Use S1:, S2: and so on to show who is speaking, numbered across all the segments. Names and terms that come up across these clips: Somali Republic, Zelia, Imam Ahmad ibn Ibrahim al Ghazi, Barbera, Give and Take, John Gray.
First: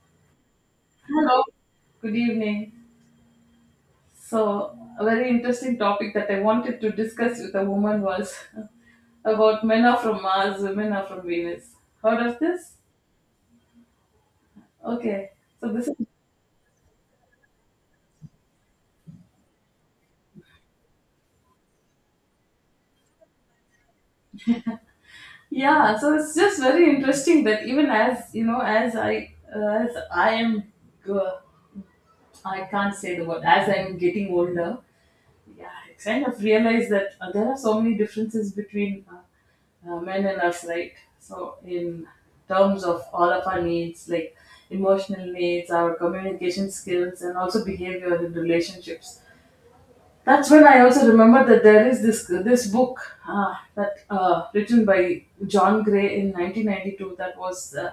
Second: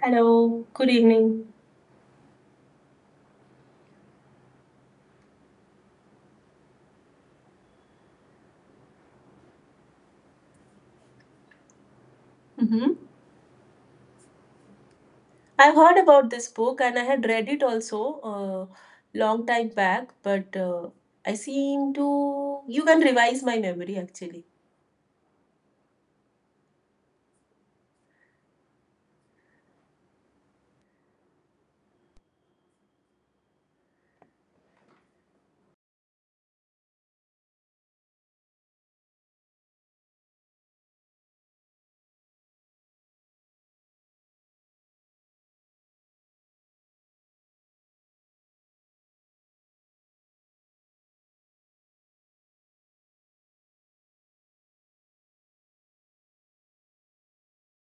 S1: Hello, good
S2: Hello,
S1: evening.
S2: good evening. So, a very interesting topic that I wanted to discuss with a woman was about men are from Mars, women are from Venus. Heard of this?
S1: Mm-hmm.
S2: Okay.
S1: I
S2: So this is
S1: heard about this book and I had read it also uh, long time back, but I seem to you can revise my memory actually.
S2: yeah. So it's just very interesting that even as you know, as I am, uh, I can't say the word. As I'm getting older, yeah, I kind of realized that there are so many differences between men and us, right? So, in terms of all of our needs, like emotional needs, our communication skills, and also behavior in relationships. That's when I also remember that there is this book that written by John Gray in 1992 that was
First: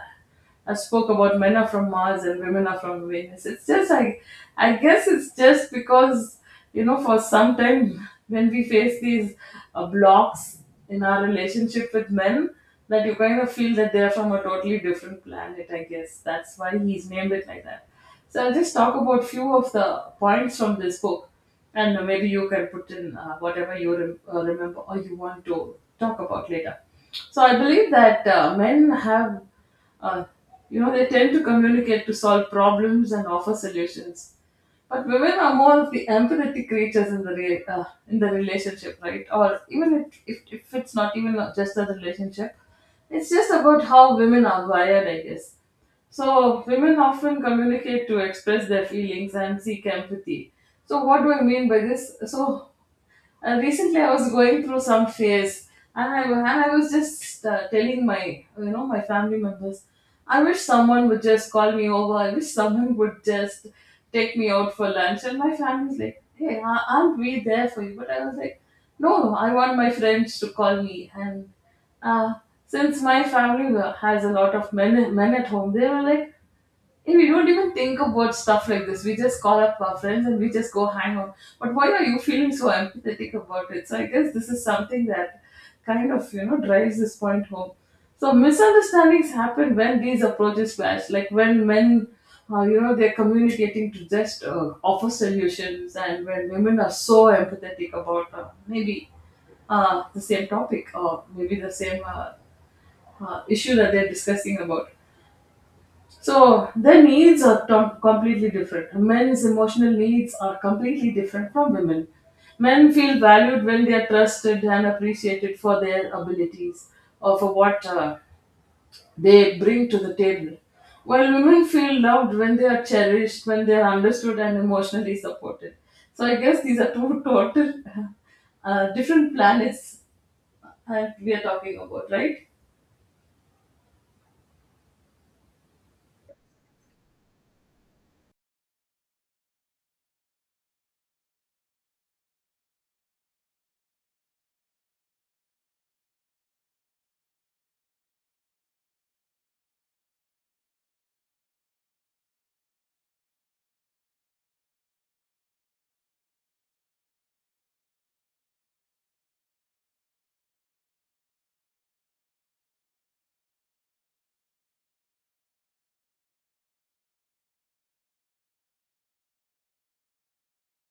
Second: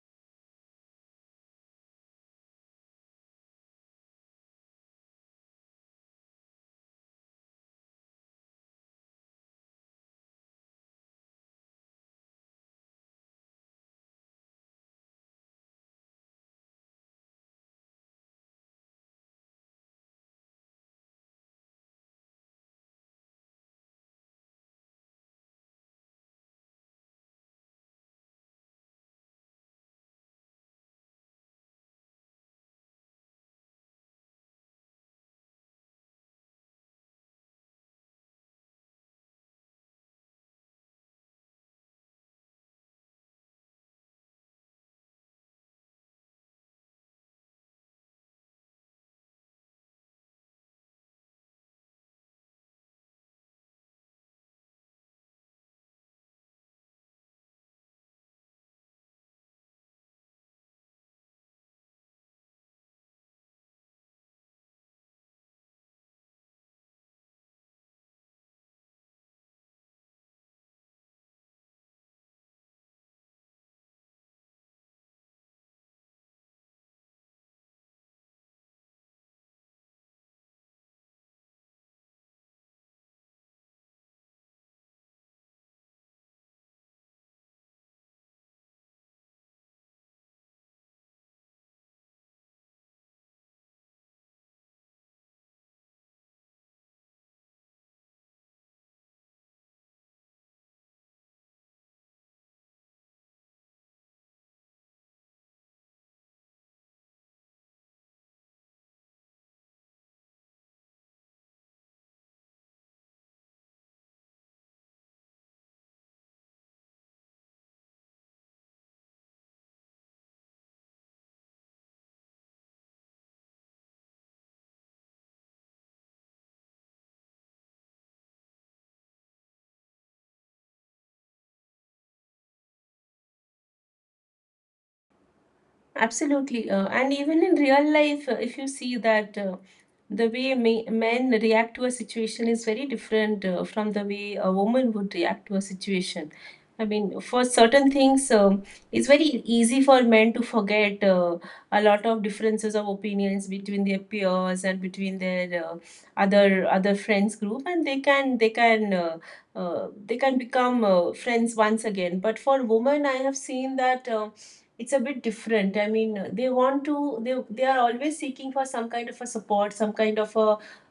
S2: I spoke about men are from Mars and women are from Venus. It's just I guess it's just because you know for some time when we face these blocks in our relationship with men that you kind of feel that they're from a totally different planet. I guess that's why he's named it like that. So I'll just talk about few of the points from this book and maybe you can put in whatever you remember or you want to talk about later. So I believe that men have, uh, you know, they tend to communicate to solve problems and offer solutions. But women are more of the empathetic creatures in the in the relationship, right? Or even if it's not even just a relationship, it's just about how women are wired, I guess. So, women often communicate to express their feelings and seek empathy. So, what do I mean by this? So, recently, I was going through some phase, and I was just telling my you know my family members, I wish someone would just call me over. I wish someone would just take me out for lunch. And my family's like, "Hey, aren't we there for you?" But I was like, "No, I want my friends to call me." And uh, since my family has a lot of men at home, they were like, "And we don't even think about stuff like this. We just call up our friends and we just go hang out. But why are you feeling so empathetic about it?" So I guess this is something that kind of you know drives this point home. So misunderstandings happen when these approaches clash, like when men, you know, they're communicating to just offer solutions, and when women are so empathetic about maybe the same topic or maybe the same issue that they're discussing about. So their needs are completely different. Men's emotional needs are completely different from women. Men feel valued when they are trusted and appreciated for their abilities or for what they bring to the table. While women feel loved when they are cherished, when they are understood and emotionally supported. So I guess these are two total different planets we are talking about, right?
S1: Absolutely. And even in real life, if you see that the way me men react to a situation is very different from the way a woman would react to a situation. I mean, for certain things, it's very easy for men to forget a lot of differences of opinions between their peers and between their other friends group, and they can become friends once again. But for women, I have seen that. It's a bit different. I mean, they want to, they are always seeking for some kind of a support, some kind of a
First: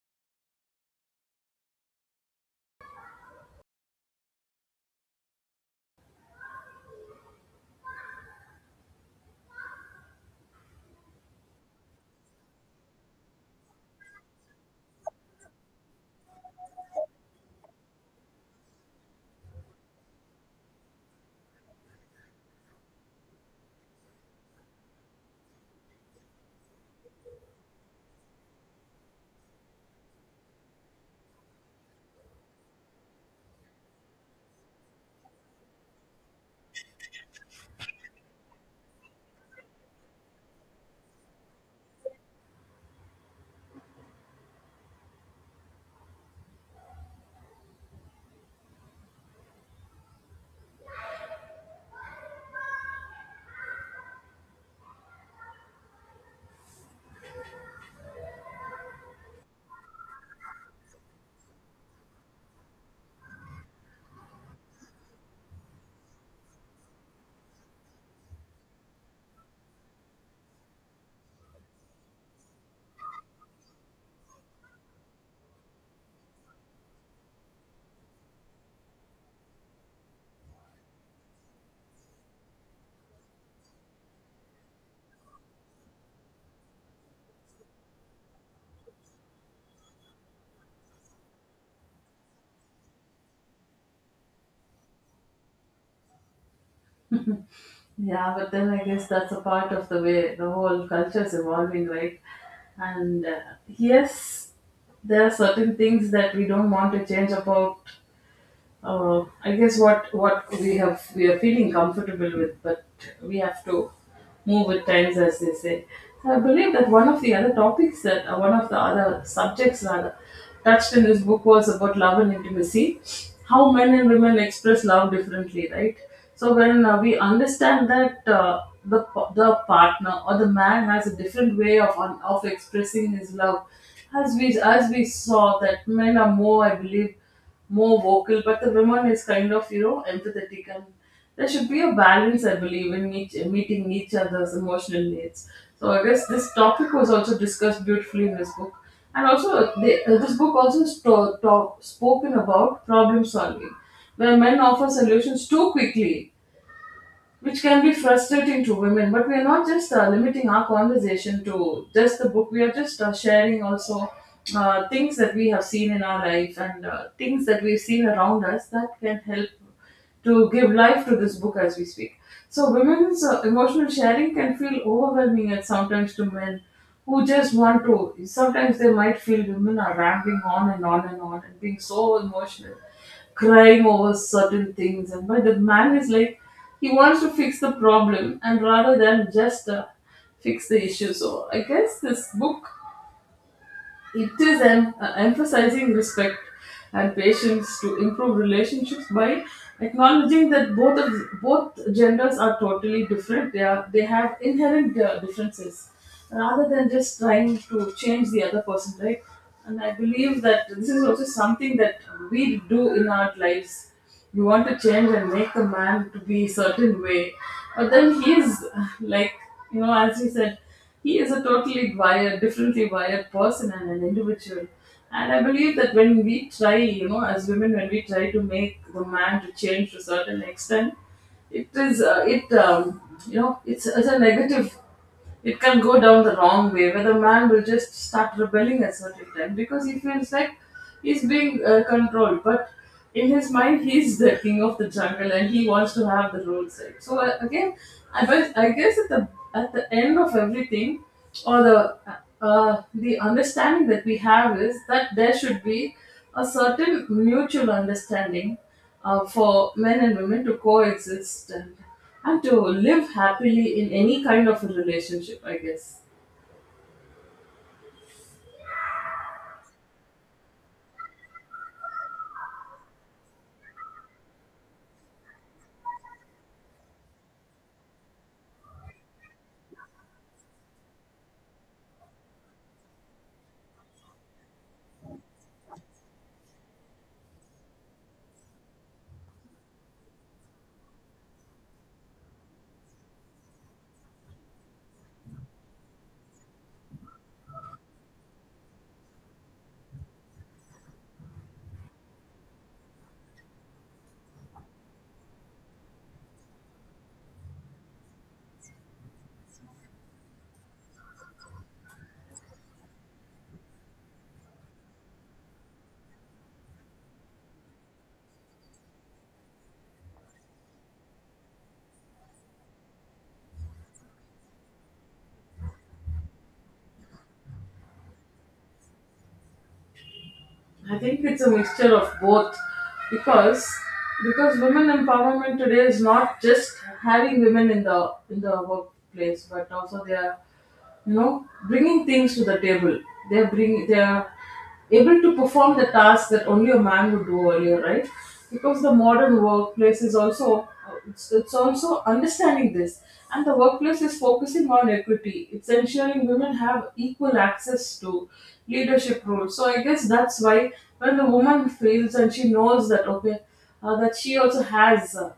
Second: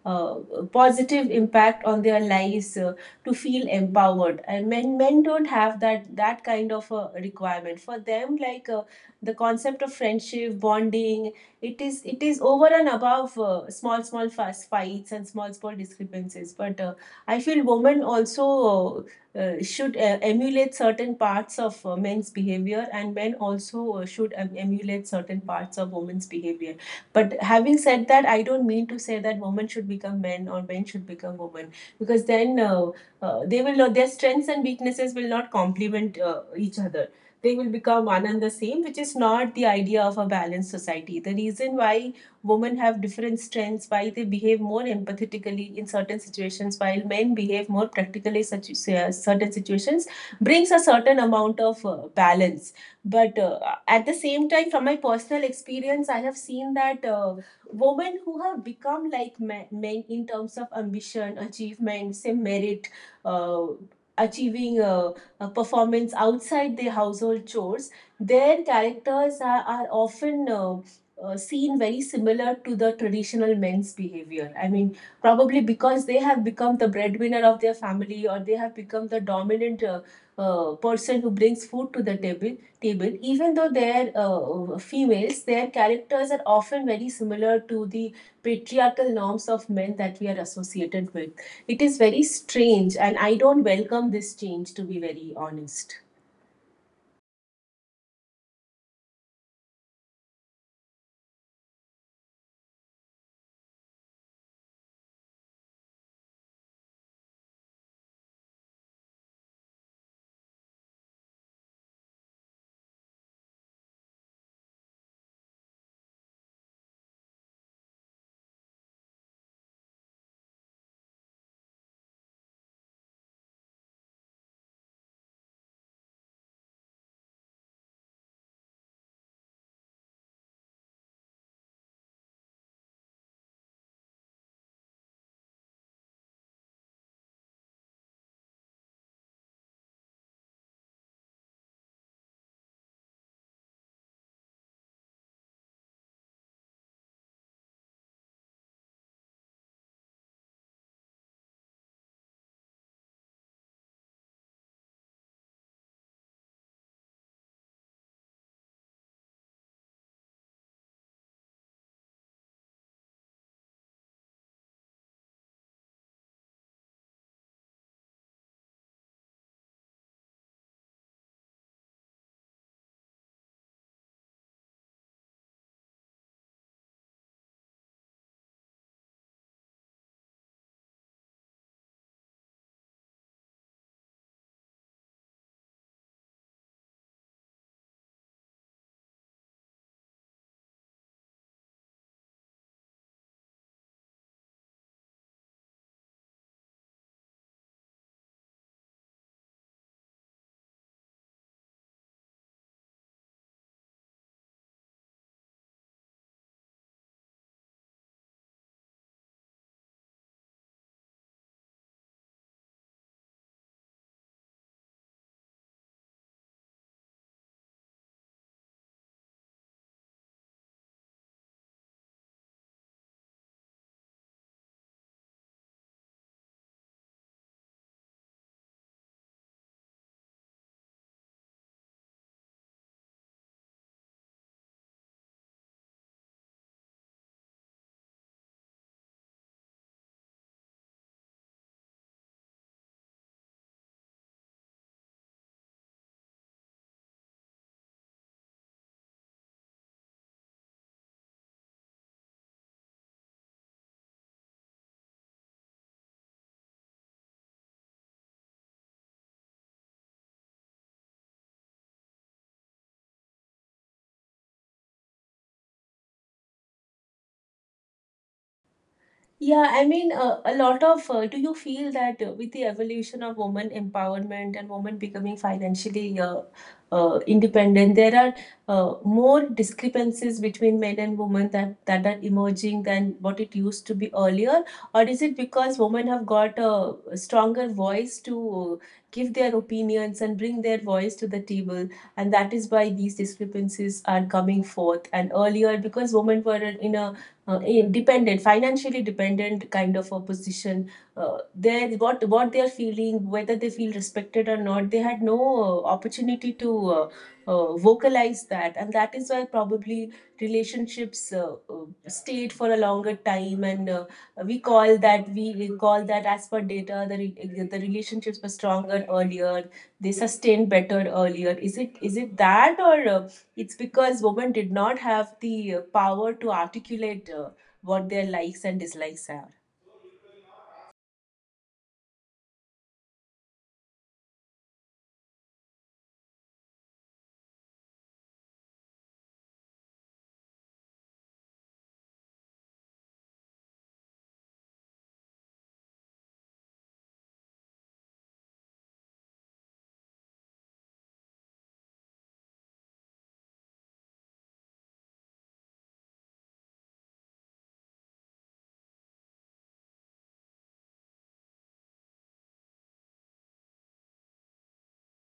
S1: uh, positive impact on their lives to feel empowered, and men don't have that kind of a requirement for them. Like the concept of friendship bonding, it is over and above small small fast fights and small small discrepancies, but I feel women also should emulate certain parts of men's behavior, and men also should emulate certain parts of women's behavior. But having said that, I don't mean to say that women should become men or men should become women, because then they will not, their strengths and weaknesses will not complement each other. They will become one and the same, which is not the idea of a balanced society. The reason why women have different strengths, why they behave more empathetically in certain situations while men behave more practically such certain situations, brings a certain amount of balance. But at the same time, from my personal experience, I have seen that women who have become like men in terms of ambition, achievement, say merit, uh, achieving a performance outside their household chores, their characters are often seen very similar to the traditional men's behavior. I mean, probably because they have become the breadwinner of their family, or they have become the dominant person who brings food to the table, even though they're females, their characters are often very similar to the patriarchal norms of men that we are associated with. It is very strange, and I don't welcome this change, to be very honest.
S2: Yeah, but then I guess that's a part of the way the whole culture is evolving, right? And yes, there are certain things that we don't want to change about I guess what we have we are feeling comfortable with, but we have to move with times, as they say. I believe that one of the other topics that one of the other subjects rather touched in this book was about love and intimacy, how men and women express love differently, right? So when we understand that the the partner or the man has a different way of of expressing his love, as we saw that men are more, I believe more vocal, but the woman is kind of you know empathetic, and there should be a balance, I believe, in each meeting each other's emotional needs. So I guess this topic was also discussed beautifully in this book, and also this book also spoken about problem solving, where men offer solutions too quickly which can be frustrating to women. But we are not just limiting our conversation to just the book. We are just sharing also things that we have seen in our life and things that we've seen around us that can help to give life to this book as we speak. So women's emotional sharing can feel overwhelming at sometimes to men who just want to. Sometimes they might feel women are rambling on and on and on and being so emotional crying over certain things. And but the man is like, he wants to fix the problem and rather than just fix the issue. So I guess this book it is emphasizing respect and patience to improve relationships by acknowledging that both genders are totally different. They have inherent differences, rather than just trying to change the other person, right? And I believe that this is also something that we do in our lives. You want to change and make a man to be a certain way, but then he is like you know, as you said. He is a differently wired person and an individual. And I believe that when we try, you know, as women, when we try to make the man to change to a certain extent, it is, uh, it, um, you know, it's a negative. It can go down the wrong way where the man will just start rebelling at certain time because he feels like he's being controlled. But in his mind, he's the king of the jungle and he wants to have the rules. Right? So again, but I guess at the end of everything, or the understanding that we have is that there should be a certain mutual understanding for men and women to coexist, and to live happily in any kind of a relationship, I guess.
S1: Yeah, I mean, a lot of do you feel that with the evolution of women empowerment and women becoming financially independent, there are more discrepancies between men and women that are emerging than what it used to be earlier? Or is it because women have got a stronger voice to give their opinions and bring their voice to the table, and that is why these discrepancies are coming forth? And earlier, because women were in a independent, financially dependent kind of a position, they, what they are feeling, whether they feel respected or not, they had no opportunity to uh, vocalize that. And that is why probably relationships stayed for a longer time, and we call that as per data, the relationships were stronger earlier, they sustained better earlier. Is it, is it that, or it's because women did not have the power to articulate what their likes and dislikes are.
S2: I think it's a mixture of both, because women empowerment today is not just having women in the workplace, but also they are you know bringing things to the table. They are able to perform the tasks that only a man would do earlier, right? Because the modern workplace is also, it's also understanding this, and the workplace is focusing on equity. It's ensuring women have equal access to leadership roles. So I guess that's why when the woman feels and she knows that okay, that she also has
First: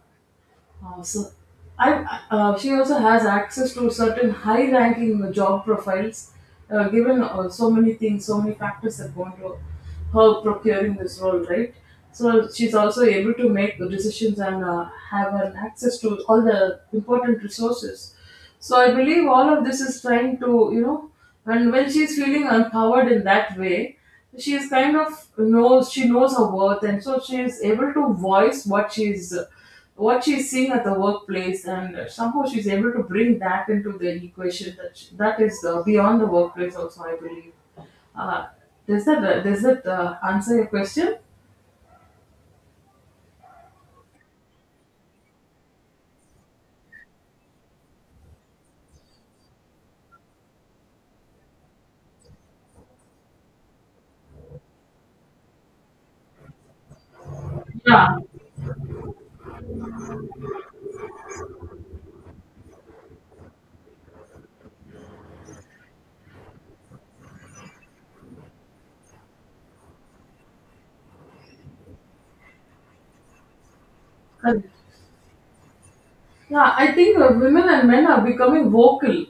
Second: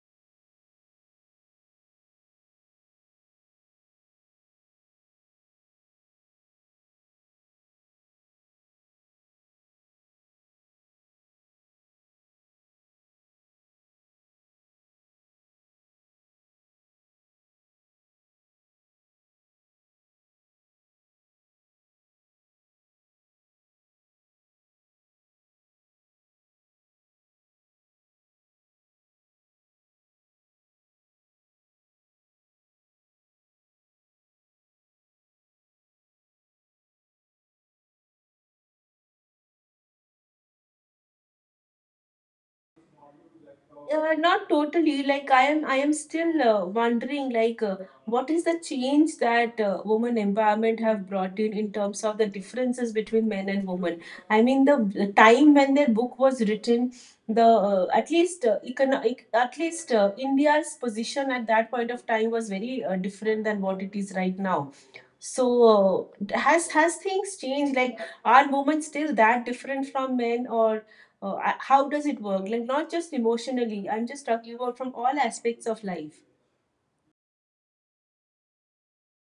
S2: uh, so, I, she also has access to certain high-ranking job profiles, given so many things, so many factors that go into her procuring this role, right? So she's also able to make the decisions and have an access to all the important resources. So I believe all of this is trying to, you know, and when she's feeling empowered in that way, she is kind of knows she knows her worth, and so she is able to voice what she's seeing at the workplace, and somehow she's able to bring that into the equation that sh that is beyond the workplace also, I believe. Uh, does that uh, does that answer your question?
S1: Not totally. Like, I am still wondering, like, what is the change that women empowerment have brought in terms of the differences between men and women? I mean, the time when their book was written, the at
S2: Yeah.
S1: least India's position at that point of time was very different than what it is right now. So, has things changed? Like, are women still that different from men, or how does it work? Like, not just emotionally, I'm just talking about from all aspects of life.
S2: Yeah, I think women and men are becoming vocal.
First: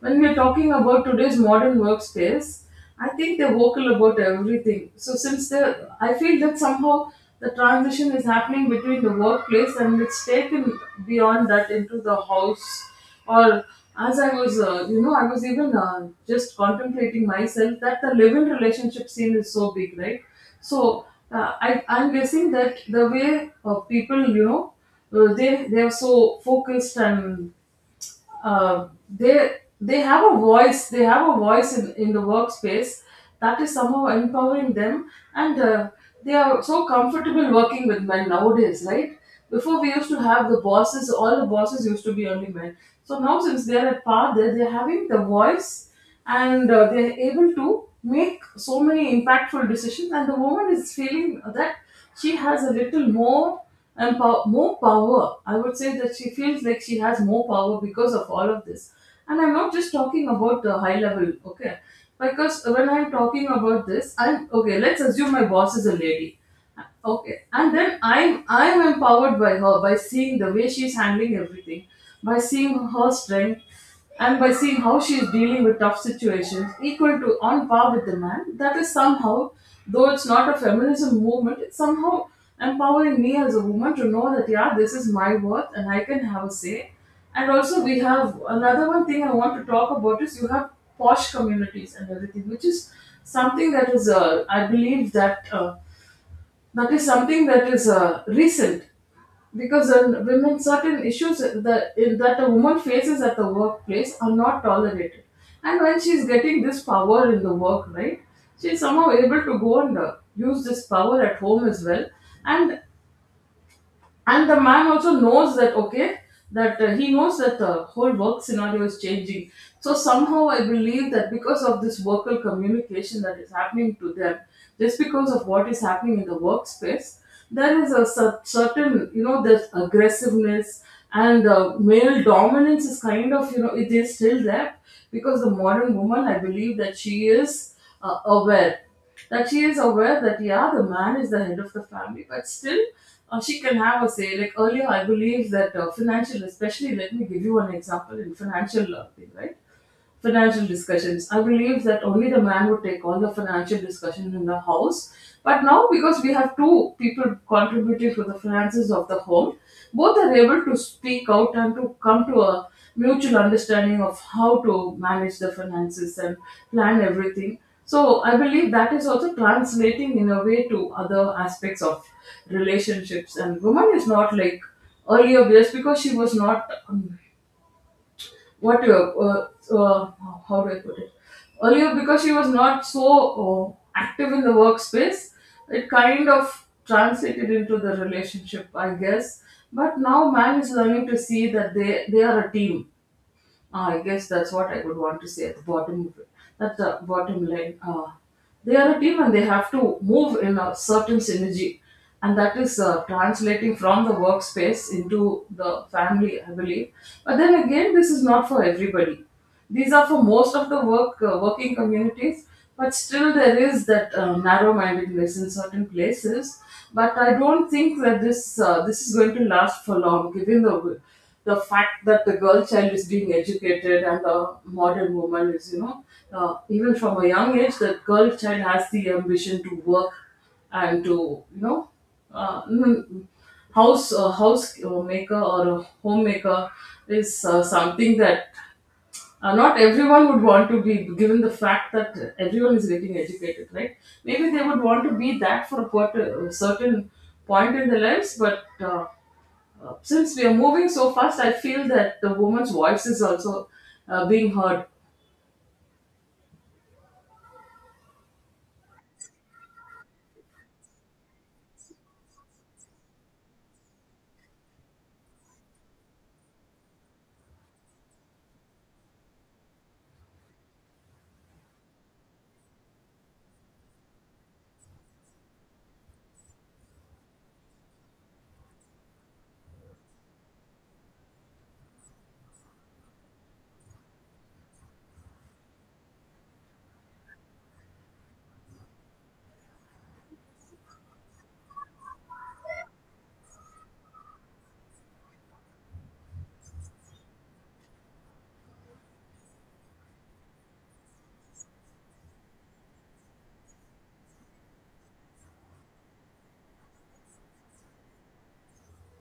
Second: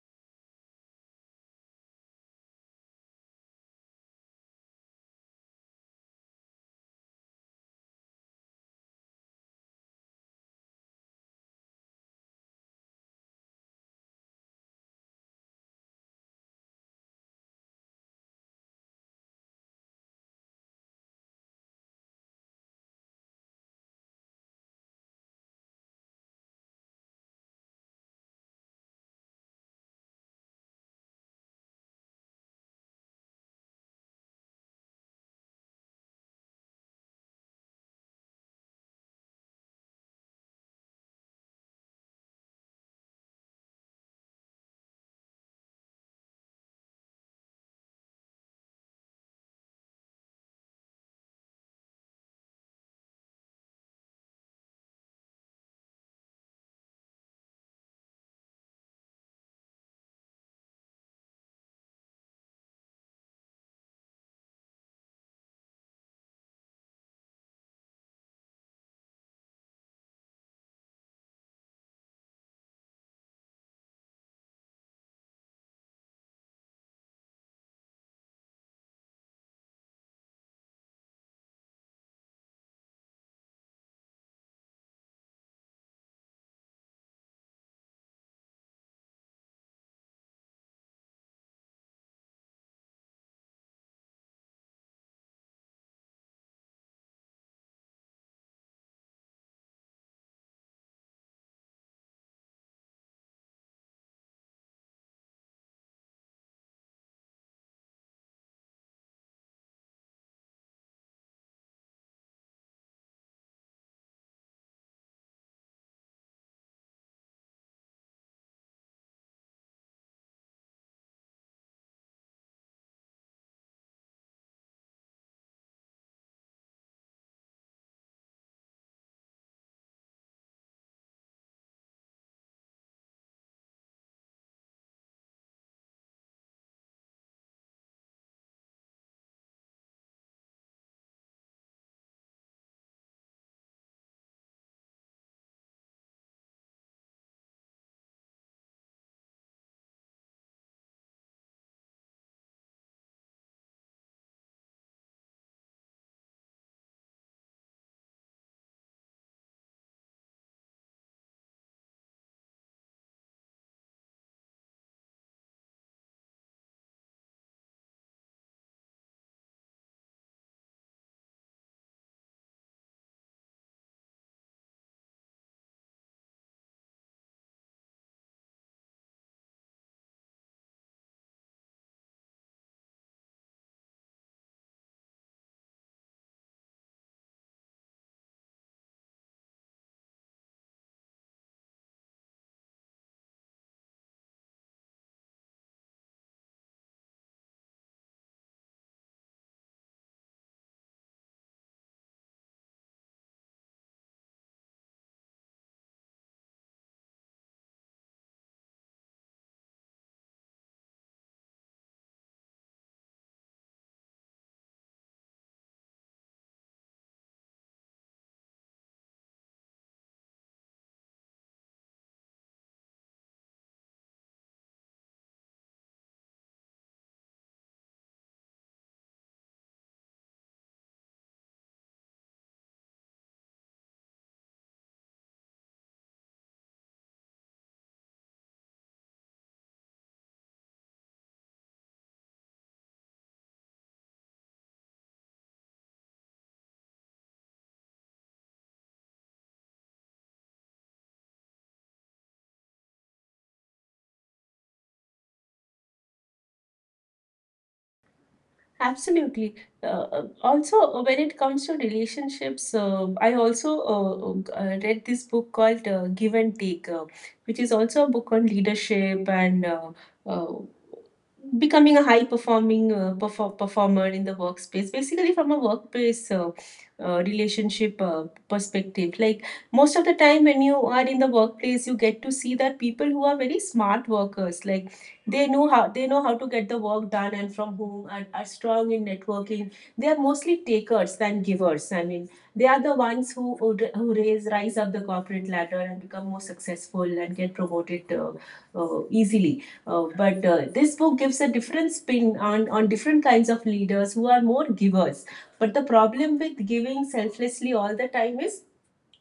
S2: When we're talking about today's modern workspace, I think they're vocal about everything. So I feel that somehow the transition is happening between the workplace and it's taken beyond that into the house. Or as I was, you know, I was even just contemplating myself that the live-in relationship scene is so big, right? So I'm guessing that the way people, you know, they're so focused and they have a voice they have a voice in the workspace that is somehow empowering them, and they are so comfortable working with men nowadays, right? Before we used to have the bosses, all the bosses used to be only men. So now since they're at par, they're having the voice, and they're able to make so many impactful decisions, and the woman is feeling that she has a little more and more power. I would say that she feels like she has more power because of all of this. And I'm not just talking about the high level, okay? Because when I'm talking about this, I'm okay. Let's assume my boss is a lady, okay, and then I'm empowered by her, by seeing the way she's handling everything, by seeing her strength, and by seeing how she's dealing with tough situations equal to, on par with the man. That is somehow, though it's not a feminism movement, it's somehow empowering me as a woman to know that yeah, this is my worth and I can have a say. And also, we have another one thing I want to talk about is you have posh communities and everything, which is something that is I believe that that is something that is recent. Because women, certain issues that a woman faces at the workplace are not tolerated, and when she's getting this power in the work, right, she's somehow able to go and use this power at home as well, and and the man also knows that, okay, that he knows that the whole work scenario is changing. So somehow I believe that because of this vocal communication that is happening to them, just because of what is happening in the workspace, there is a certain, you know, this aggressiveness and male dominance is kind of, you know, it is still there. Because the modern woman, I believe that she is aware, that she is aware that yeah, the man is the head of the family, but still she can have a say. Like earlier, I believe that financial, especially, let me give you an example in financial thing, right? Financial discussions. I believe that only the man would take all the financial discussions in the house. But now, because we have two people contributing to the finances of the home, both are able to speak out and to come to a mutual understanding of how to manage the finances and plan everything. So, I believe that is also translating in a way to other aspects of relationships. And woman is not like earlier, just because she was not what you, so, how do I put it? Earlier, because she was not so active in the workspace, it kind of translated into the relationship, I guess. But now man is learning to see that they are a team. I guess that's what I would want to say at the bottom of it. At the bottom line, they are a team and they have to move in a certain synergy, and that is translating from the workspace into the family, I believe. But then again, this is not for everybody. These are for most of the work, working communities, but still there is that narrow-mindedness in certain places. But I don't think that this this is going to last for long, given the fact that the girl child is being educated and the modern woman is, you know, even from a young age, the girl child has the ambition to work and to, you know, uh, mm, house a house maker, or a homemaker, is something that not everyone would want to be, given the fact that everyone is getting educated, right? Maybe they would want to be that for a certain point in their lives, but since we are moving so fast, I feel that the woman's voice is also being heard.
S1: Absolutely. When it comes to relationships, I also read this book called Give and Take, which is also a book on leadership and uh, becoming a high performing performer in the workspace, basically from a workplace relationship perspective. Like, most of the time when you are in the workplace, you get to see that people who are very smart workers, like, they know how to get the work done and from whom, and are strong in networking, they are mostly takers than givers. I mean, they are the ones who raise rise up the corporate ladder and become more successful and get promoted easily. But this book gives a different spin on different kinds of leaders who are more givers. But the problem with giving selflessly all the time is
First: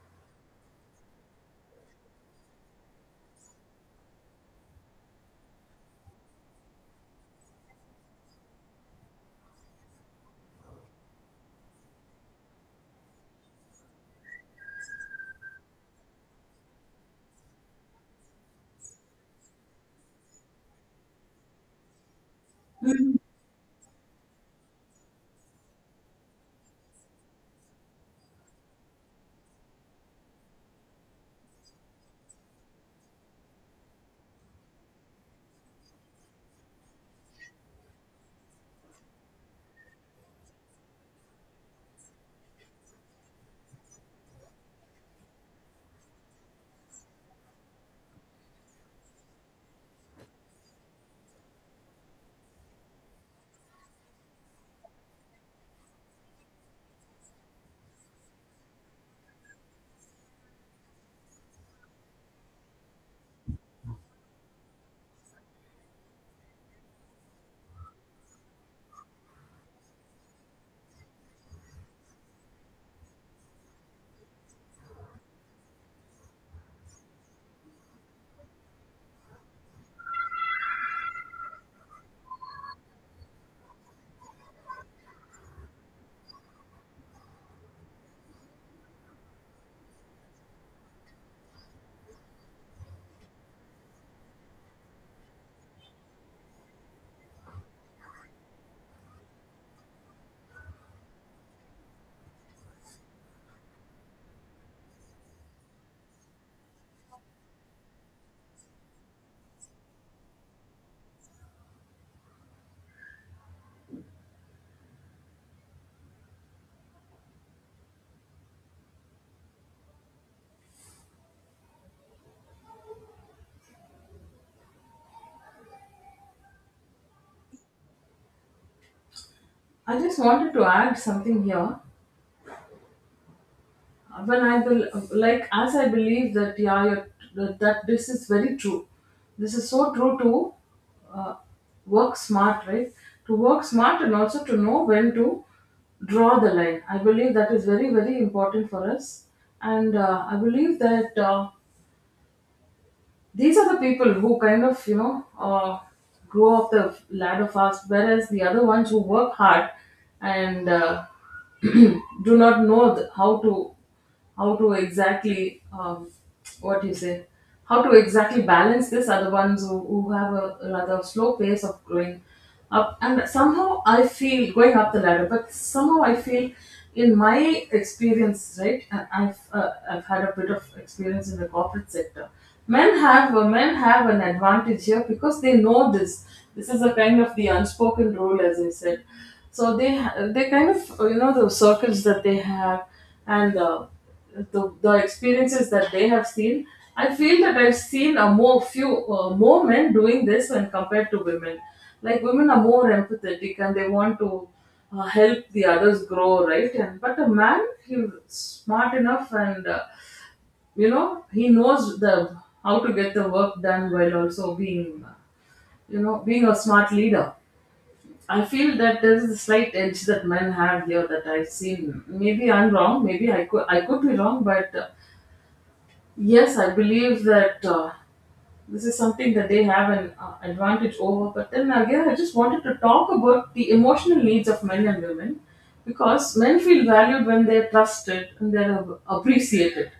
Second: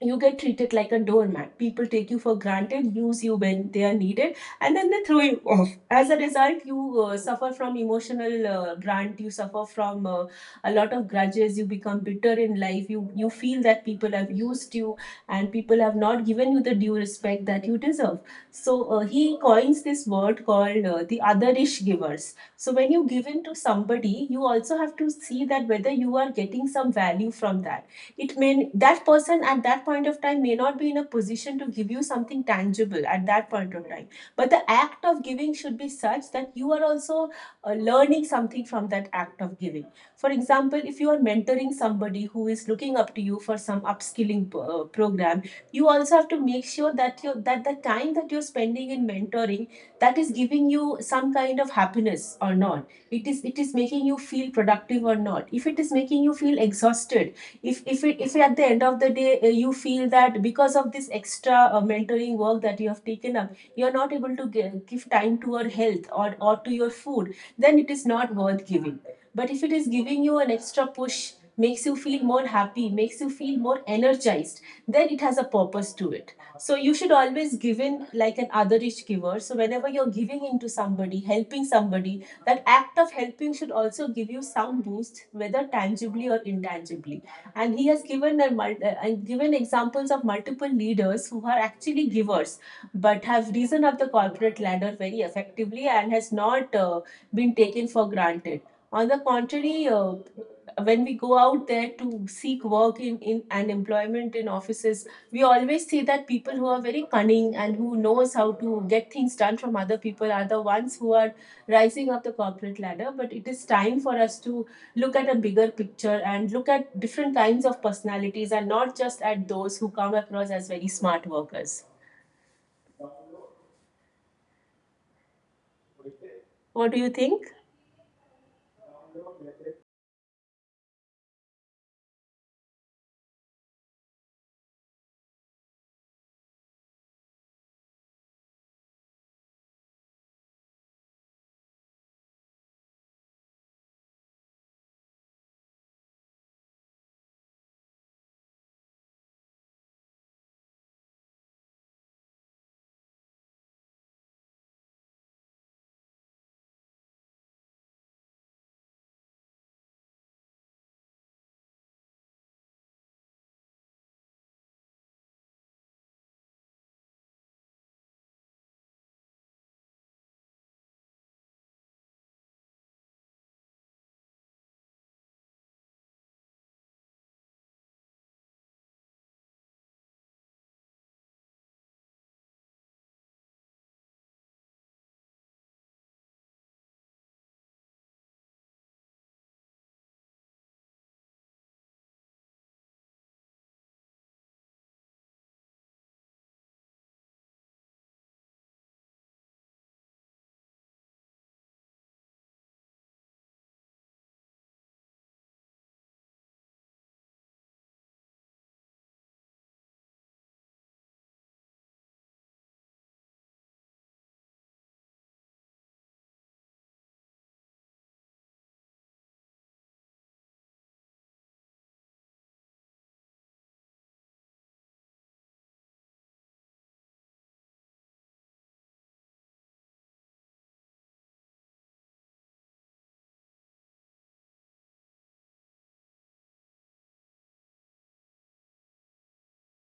S1: you get treated like a doormat. People take you for granted, use you when they are needed, and then they throw you off. As a result, you suffer from emotional grant. You suffer from a lot of grudges. You become bitter in life. You feel that people have used you and people have not given you the due respect that you deserve. So he coins this word called the otherish givers. So when you give in to somebody, you also have to see that whether you are getting some value from that. It may, that person at that point of time may not be in a position to give you something tangible at that point of time, but the act of giving should be such that you are also learning something from that act of giving. For example, if you are mentoring somebody who is looking up to you for some upskilling program, you also have to make sure that you, that the time that you're spending in mentoring, that is giving you some kind of happiness or not, it is, it is making you feel productive or not. If it is making you feel exhausted, if at the end of the day you feel that because of this extra mentoring work that you have taken up, you're not able to give time to your health or to your food, then it is not worth giving. But if it is giving you an extra push, makes you feel more happy, makes you feel more energized, then it has a purpose to it. So you should always give in like an otherish giver. So whenever you're giving into somebody, helping somebody, that act of helping should also give you some boost, whether tangibly or intangibly. And he has given a and given examples of multiple leaders who are actually givers but have risen up the corporate ladder very effectively and has not been taken for granted. On the contrary, when we go out there to seek work in and employment in offices, we always see that people who are very cunning and who knows how to get things done from other people are the ones who are rising up the corporate ladder. But it is time for us to look at a bigger picture and look at different kinds of personalities, and not just at those who come across as very smart workers. What do you think?
S2: I just wanted to add something here. When I bel Like, as I believe that yeah, you're, that this is very true. This is so true. To uh, work smart, right? To work smart and also to know when to draw the line. I believe that is very, very important for us, and I believe that. These are the people who kind of, you know, grow up the ladder fast, whereas the other ones who work hard and do not know how to exactly what you say, how to exactly balance this are the ones who have a rather slow pace of growing up and somehow, I feel, going up the ladder. But somehow I feel, in my experience, right, and I've had a bit of experience in the corporate sector, men have an advantage here because they know this. This is a kind of the unspoken rule, as I said. So they kind of, you know, the circles that they have and the experiences that they have seen, I feel that I've seen a more men doing this when compared to women. Like women are more empathetic and they want to help the others grow, right? And but a man, he's smart enough and you know, he knows the how to get the work done while also being you know, being a smart leader. I feel that there is a slight edge that men have here that I've seen. Maybe I'm wrong. Maybe I could be wrong, but yes, I believe that this is something that they have an advantage over. But then again, I just wanted to talk about the emotional needs of men and women, because men feel valued when they're trusted and they're appreciated.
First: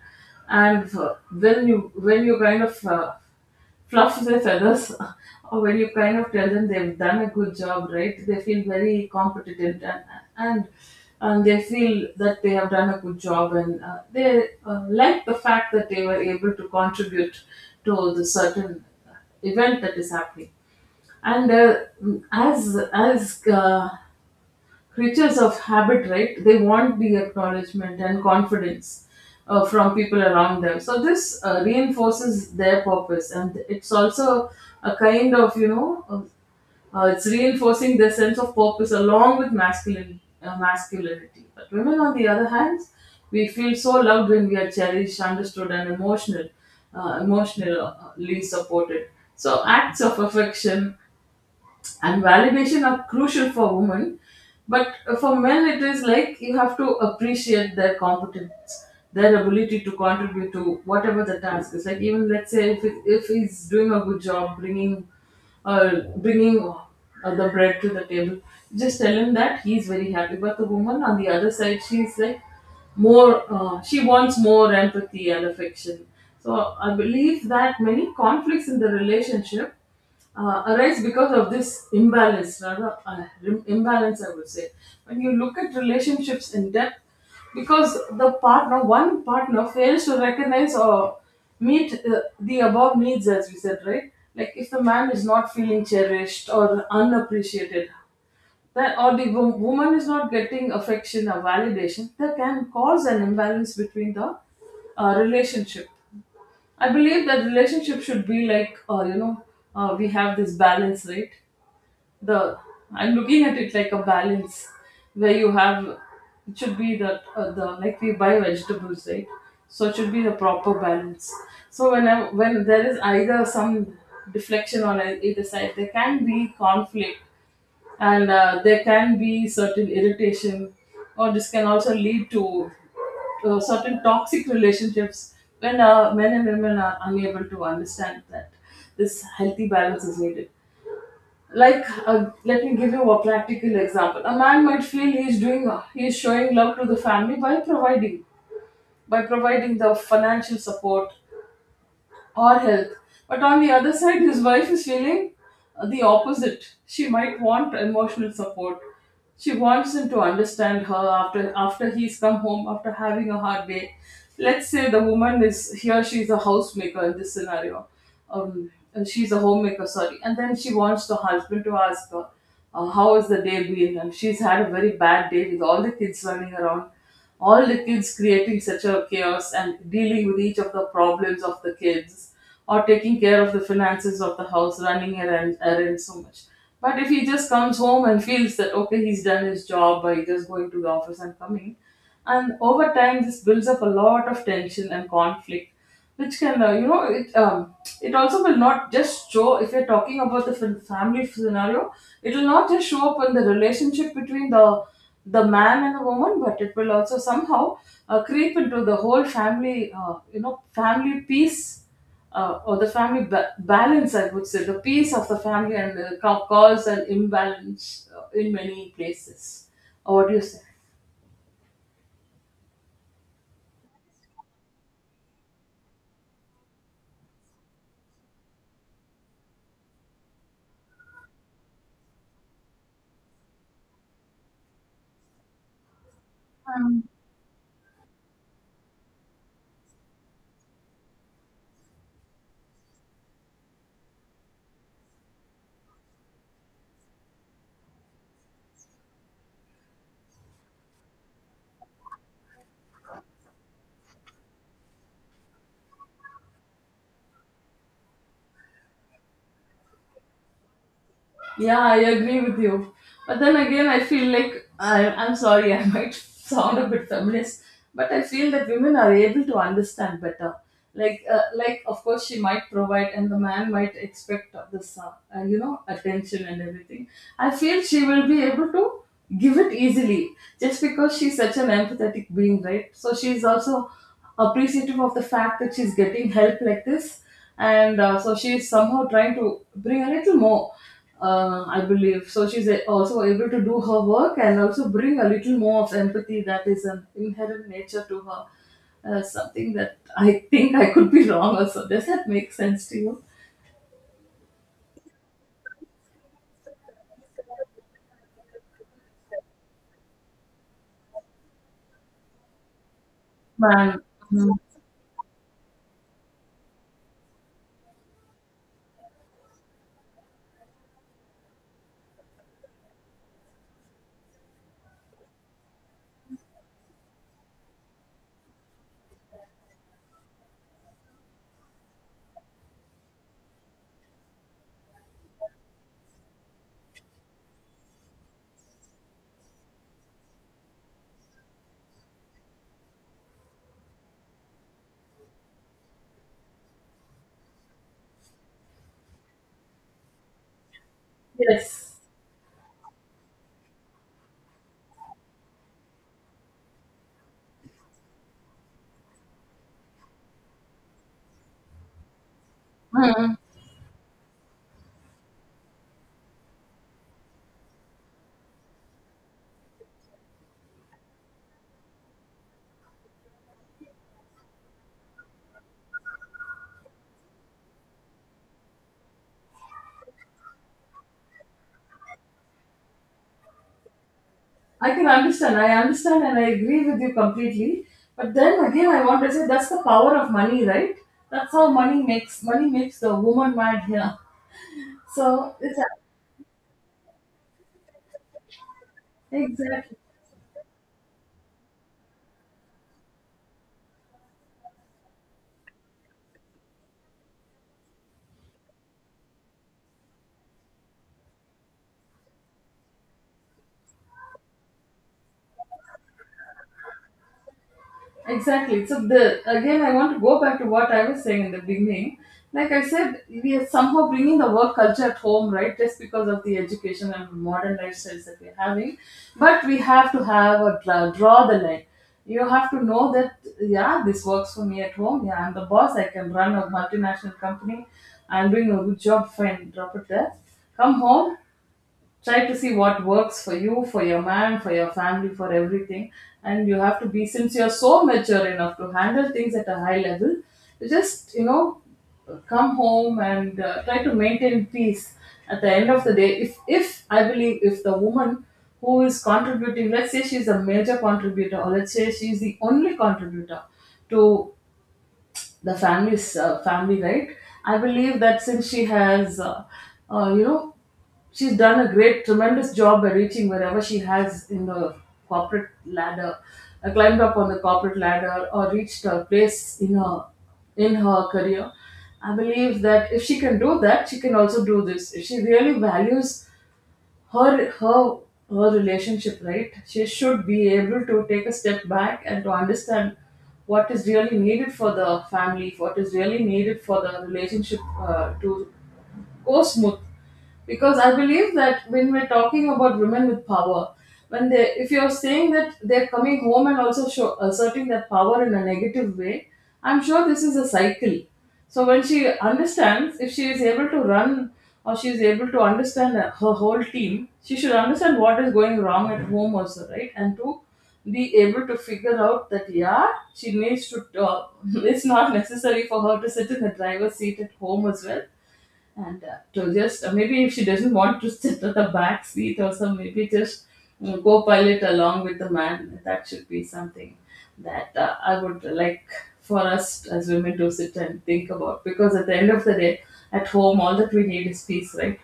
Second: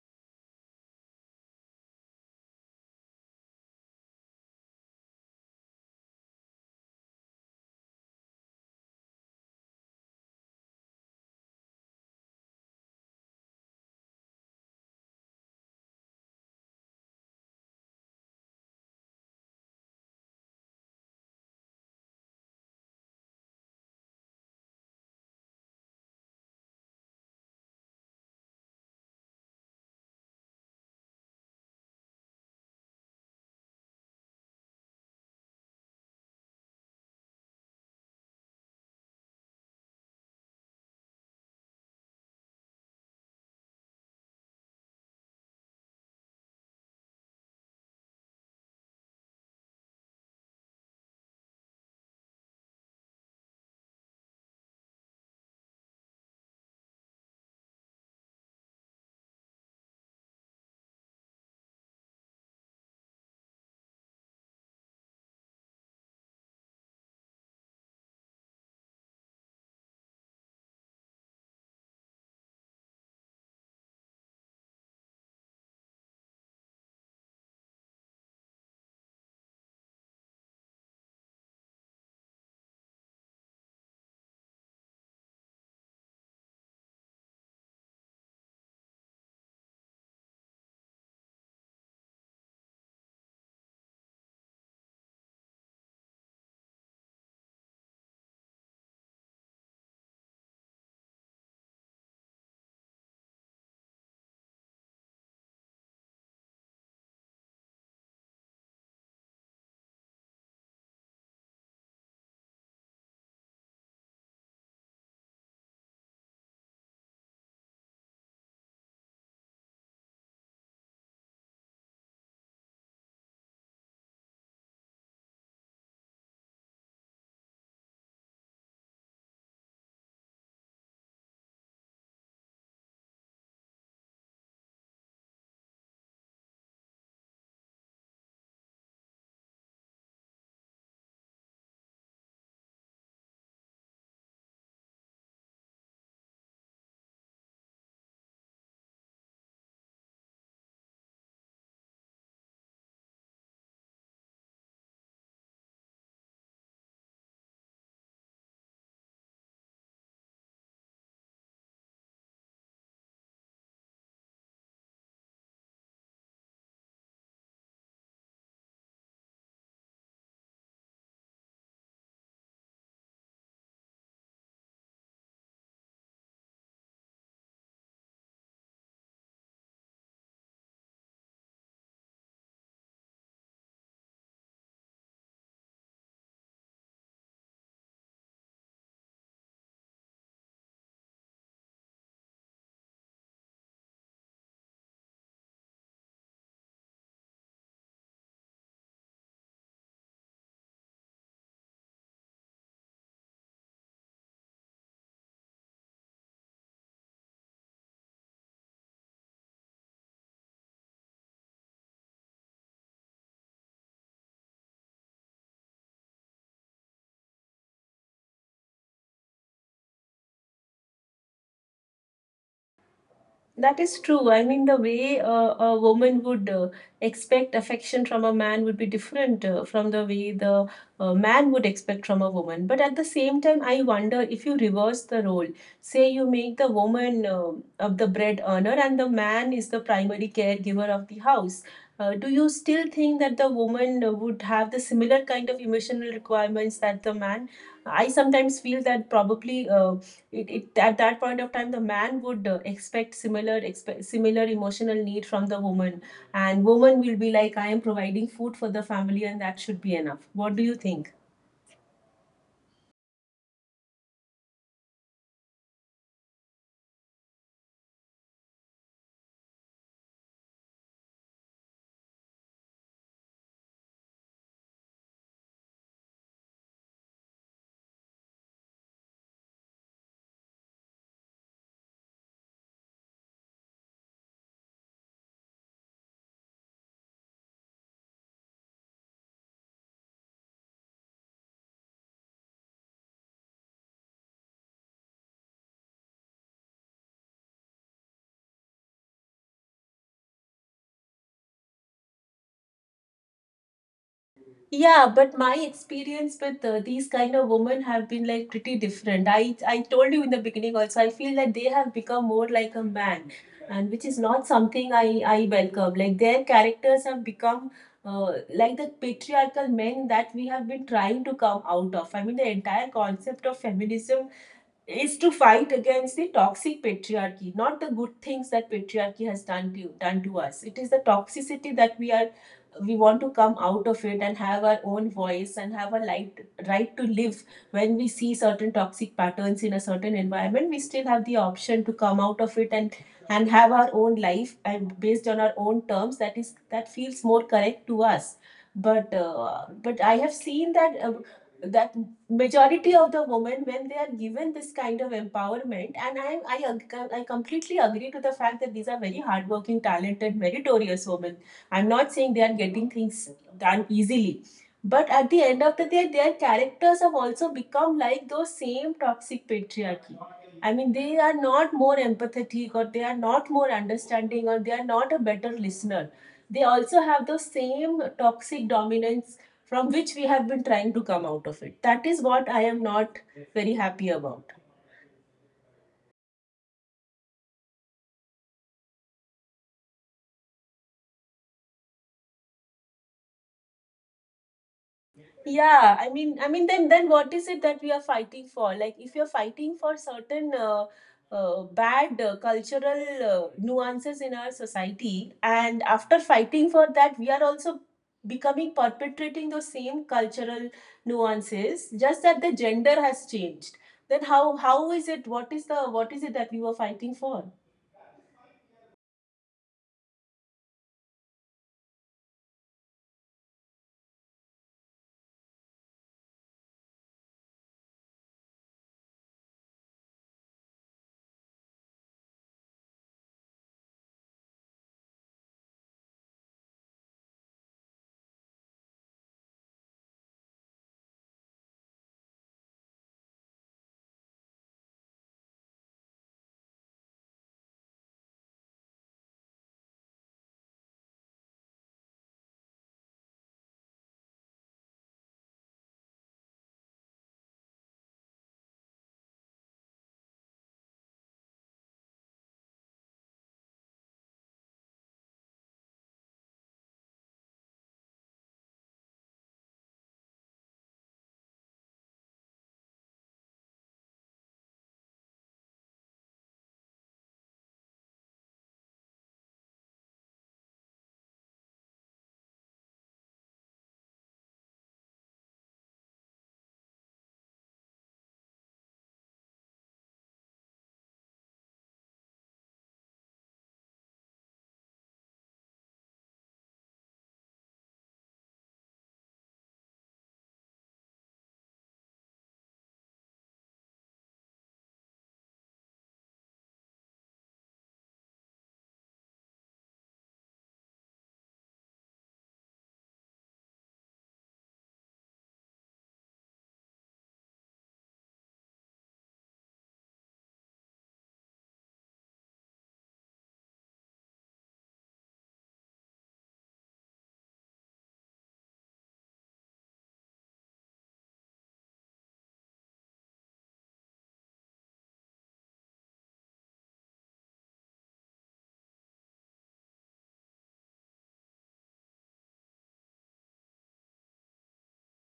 S2: And when you kind of, flops their feathers, or when you kind of tell them they've done a good job, right? They feel very competent, and and, and they feel that they have done a good job, and they like the fact that they were able to contribute to the certain event that is happening. And as creatures of habit, right? They want the acknowledgement and confidence from people around them. So this reinforces their purpose, and it's also a kind of, you know, it's reinforcing their sense of purpose along with masculine, masculinity. But women, on the other hand, we feel so loved when we are cherished, understood, and emotional, emotionally supported. So acts of affection and validation are crucial for women. But for men, it is like you have to appreciate their competence, their ability to contribute to whatever the task is. Like, even let's say if, it, if he's doing a good job bringing uh, bringing the bread to the table, just tell him that he's very happy. But the woman on the other side, she's like more, she wants more empathy and affection. So I believe that many conflicts in the relationship arise because of this imbalance, rather, imbalance, I would say. When you look at relationships in depth, because the partner, one partner, fails to recognize or meet the above needs, as we said, right? Like if the man is not feeling cherished or unappreciated, that, or the woman is not getting affection or validation, that can cause an imbalance between the, relationship. I believe that relationship should be like, you know, we have this balance, right? The I'm looking at it like a balance where you have, it should be that the like we buy vegetables, right? So it should be the proper balance. So when when there is either some deflection on either side, there can be conflict, and there can be certain irritation, or this can also lead to certain toxic relationships, when men and women are unable to understand that this healthy balance is needed. Like let me give you a practical example. A man might feel he's showing love to the family by providing, by providing the financial support or health. But on the other side, his wife is feeling the opposite. She might want emotional support. She wants him to understand her after, he's come home after having a hard day. Let's say the woman is here; she's a housemaker in this scenario. And she's a homemaker, sorry. And then she wants the husband to ask her, "How has the day been?" And she's had a very bad day, with all the kids running around, all the kids creating such a chaos, and dealing with each of the problems of the kids, or taking care of the finances of the house, running errands so much. But if he just comes home and feels that okay, he's done his job by just going to the office and coming, and over time this builds up a lot of tension and conflict, which can, you know, it also will not just show, if you're talking about the family scenario, it will not just show up in the relationship between the man and the woman, but it will also somehow creep into the whole family, you know, family peace, or the family balance, I would say, the peace of the family, and cause an imbalance in many places. Or what do you say?
S1: That is true. I mean, the way a woman would expect affection from a man would be different from the way the man would expect from a woman. But at the same time, I wonder if you reverse the role. Say you make the woman of the bread earner and the man is the primary caregiver of the house. Do you still think that the woman would have the similar kind of emotional requirements that the man? I sometimes feel that probably, it at that point of time the man would expect similar emotional need from the woman, and woman will be like, I am providing food for the family and that should be enough. What do you think?
S2: Yeah, I agree with you. But then again, I feel like I'm sorry, I might sound a bit feminist, but I feel that women are able to understand better. Like of course, she might provide, and the man might expect this, attention and everything. I feel she will be able to give it easily just because she's such an empathetic being, right? So she's also appreciative of the fact that she's getting help like this, and so she's somehow trying to bring a little more I believe, so also able to do her work and also bring a little more of empathy that is an inherent nature to her. Something that I think I could be wrong. Also, does that make sense to you,
S1: Yeah, but my experience with these kind of women have been like pretty different. I told you in the beginning also, I feel that they have become more like a man,
S2: man?
S1: and which is not
S2: Mhm.
S1: something I welcome. Like, their characters have become uh, like the patriarchal men that we have been trying to come out of. I mean, the entire concept of feminism is to fight against the toxic patriarchy, not the good things that patriarchy has done to us. It is the toxicity that we want to come out of, it and have our own voice and have a right to live. When we see certain toxic patterns in a certain environment, we still have the option to come out of it and have our own life, and based on our own terms, that is, that feels more correct to us. But but I have seen that that
S2: Yes.
S1: majority of the women, when they are given this kind of empowerment, and I completely agree to the fact that these are very hardworking, talented, meritorious women, I'm not saying they are getting things done easily, but at the end of the day their characters have also become like those same toxic patriarchy. I mean, they are not more empathetic, or they are not more understanding, or they are not a better listener. They also have those same toxic dominance from which we have been trying to come out of. It. That is what I am not very happy about.
S2: I can understand. I understand and I agree with you completely. But then again, I want to say that's the power of money, right? That's how money makes the woman mad here. So it's
S1: Yeah,
S2: a-
S1: I mean, I mean, then then what is it that we are fighting for? Like, if you're fighting for
S2: exactly.
S1: certain bad cultural nuances in our society, and after fighting for that, we are also becoming, perpetrating those same cultural nuances, just that the gender has changed, then how is it? What is the, what is it that we were fighting for?
S2: Exactly. So the again, I want to go back to what I was saying in the beginning. Like I said, we are somehow bringing the work culture at home, right? Just because of the education and modern lifestyles that we're having, but we have to have a draw the line. You have to know that, yeah, this works for me at home. Yeah, I'm the boss. I can run a multinational company. I'm doing a good job. Fine, drop it there. Come home, try to see what works for you, for your man, for your family, for everything. And you have to be, since you're so mature enough to handle things at a high level, you just, you know, come home and try to maintain peace. At the end of the day, if I believe, if the woman who is contributing, let's say she's a major contributor, or let's say she's the only contributor to the family, right? I believe that since she has, uh, you know, she's done a great, tremendous job by reaching wherever she has in the corporate ladder, climbed up on the corporate ladder, or reached a place in her career. I believe that if she can do that, she can also do this. If she really values her her relationship, right? She should be able to take a step back and to understand what is really needed for the family, what is really needed for the relationship, to go smooth. Because I believe that when we're talking about women with power, when they, if you're saying that they're coming home and also asserting that power in a negative way, I'm sure this is a cycle. So when she understands, if she is able to run or she is able to understand her whole team, she should understand what is going wrong at home also, right? And to be able to figure out that, yeah, she needs to uh, it's not necessary for her to sit in the driver's seat at home as well. And to just maybe if she doesn't want to sit at the back seat, or some, maybe just go pilot along with the man. That should be something that I would like for us as women to sit and think about, because at the end of the day, at home, all that we need is peace, right?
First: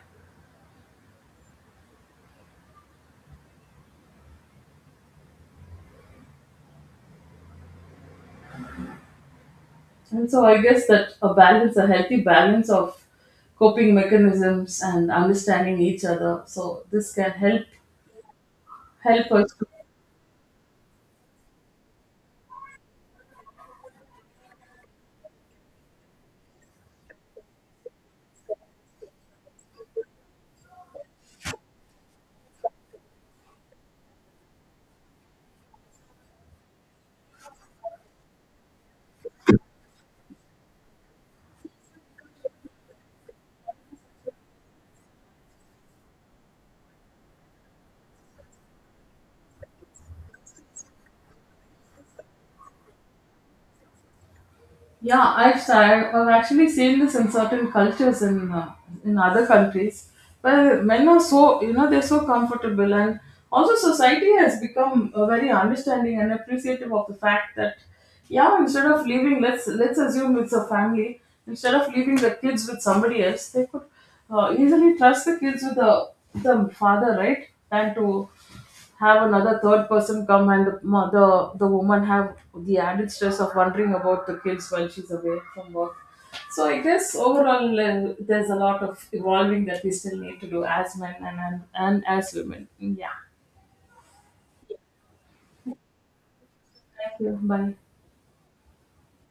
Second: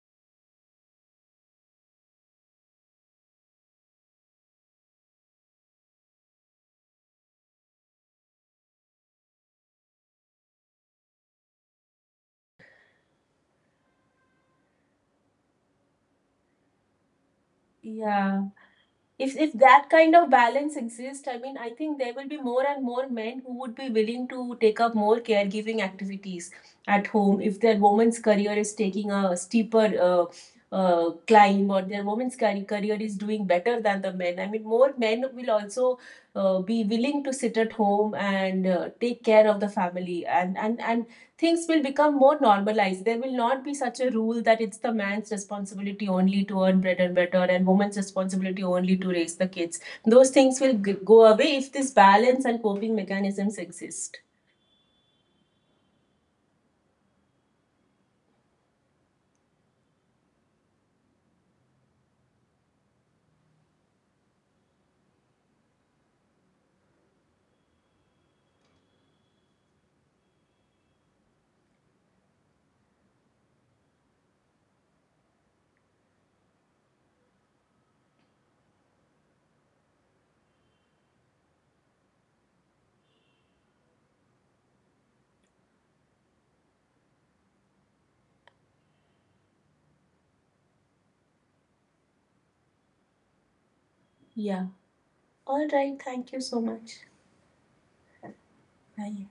S2: And so I guess that a balance, a healthy balance of coping mechanisms and understanding each other, so this can help
S1: Yeah.
S2: help
S1: If
S2: us.
S1: that kind of balance exists, I mean, I think there will be more and more men who would be willing to take up more caregiving activities at home, if their woman's career is taking a steeper climb, or their career is doing better than the men. I mean, more men will also be willing to sit at home and take care of the family, and things will become more normalized. There will not be such a rule that it's the man's responsibility only to earn bread and butter and woman's responsibility only to raise the kids. Those things will go away if this balance and coping mechanisms exist.
S2: Yeah, started, I've actually seen this in certain cultures in other countries where men are, so you know, they're so comfortable, and also society has become very understanding and appreciative of the fact that, yeah, instead of leaving, let's assume it's a family, instead of leaving the kids with somebody else, they could easily trust the kids with the father, right, than to have another third person come. And the woman have the added stress of wondering about the kids while she's away from work. So I guess overall, there's a lot of evolving that we still need to do as men and as women. Yeah,
S1: Yeah. All right. Thank you so much.
S2: thank you, bye.
S1: Bye.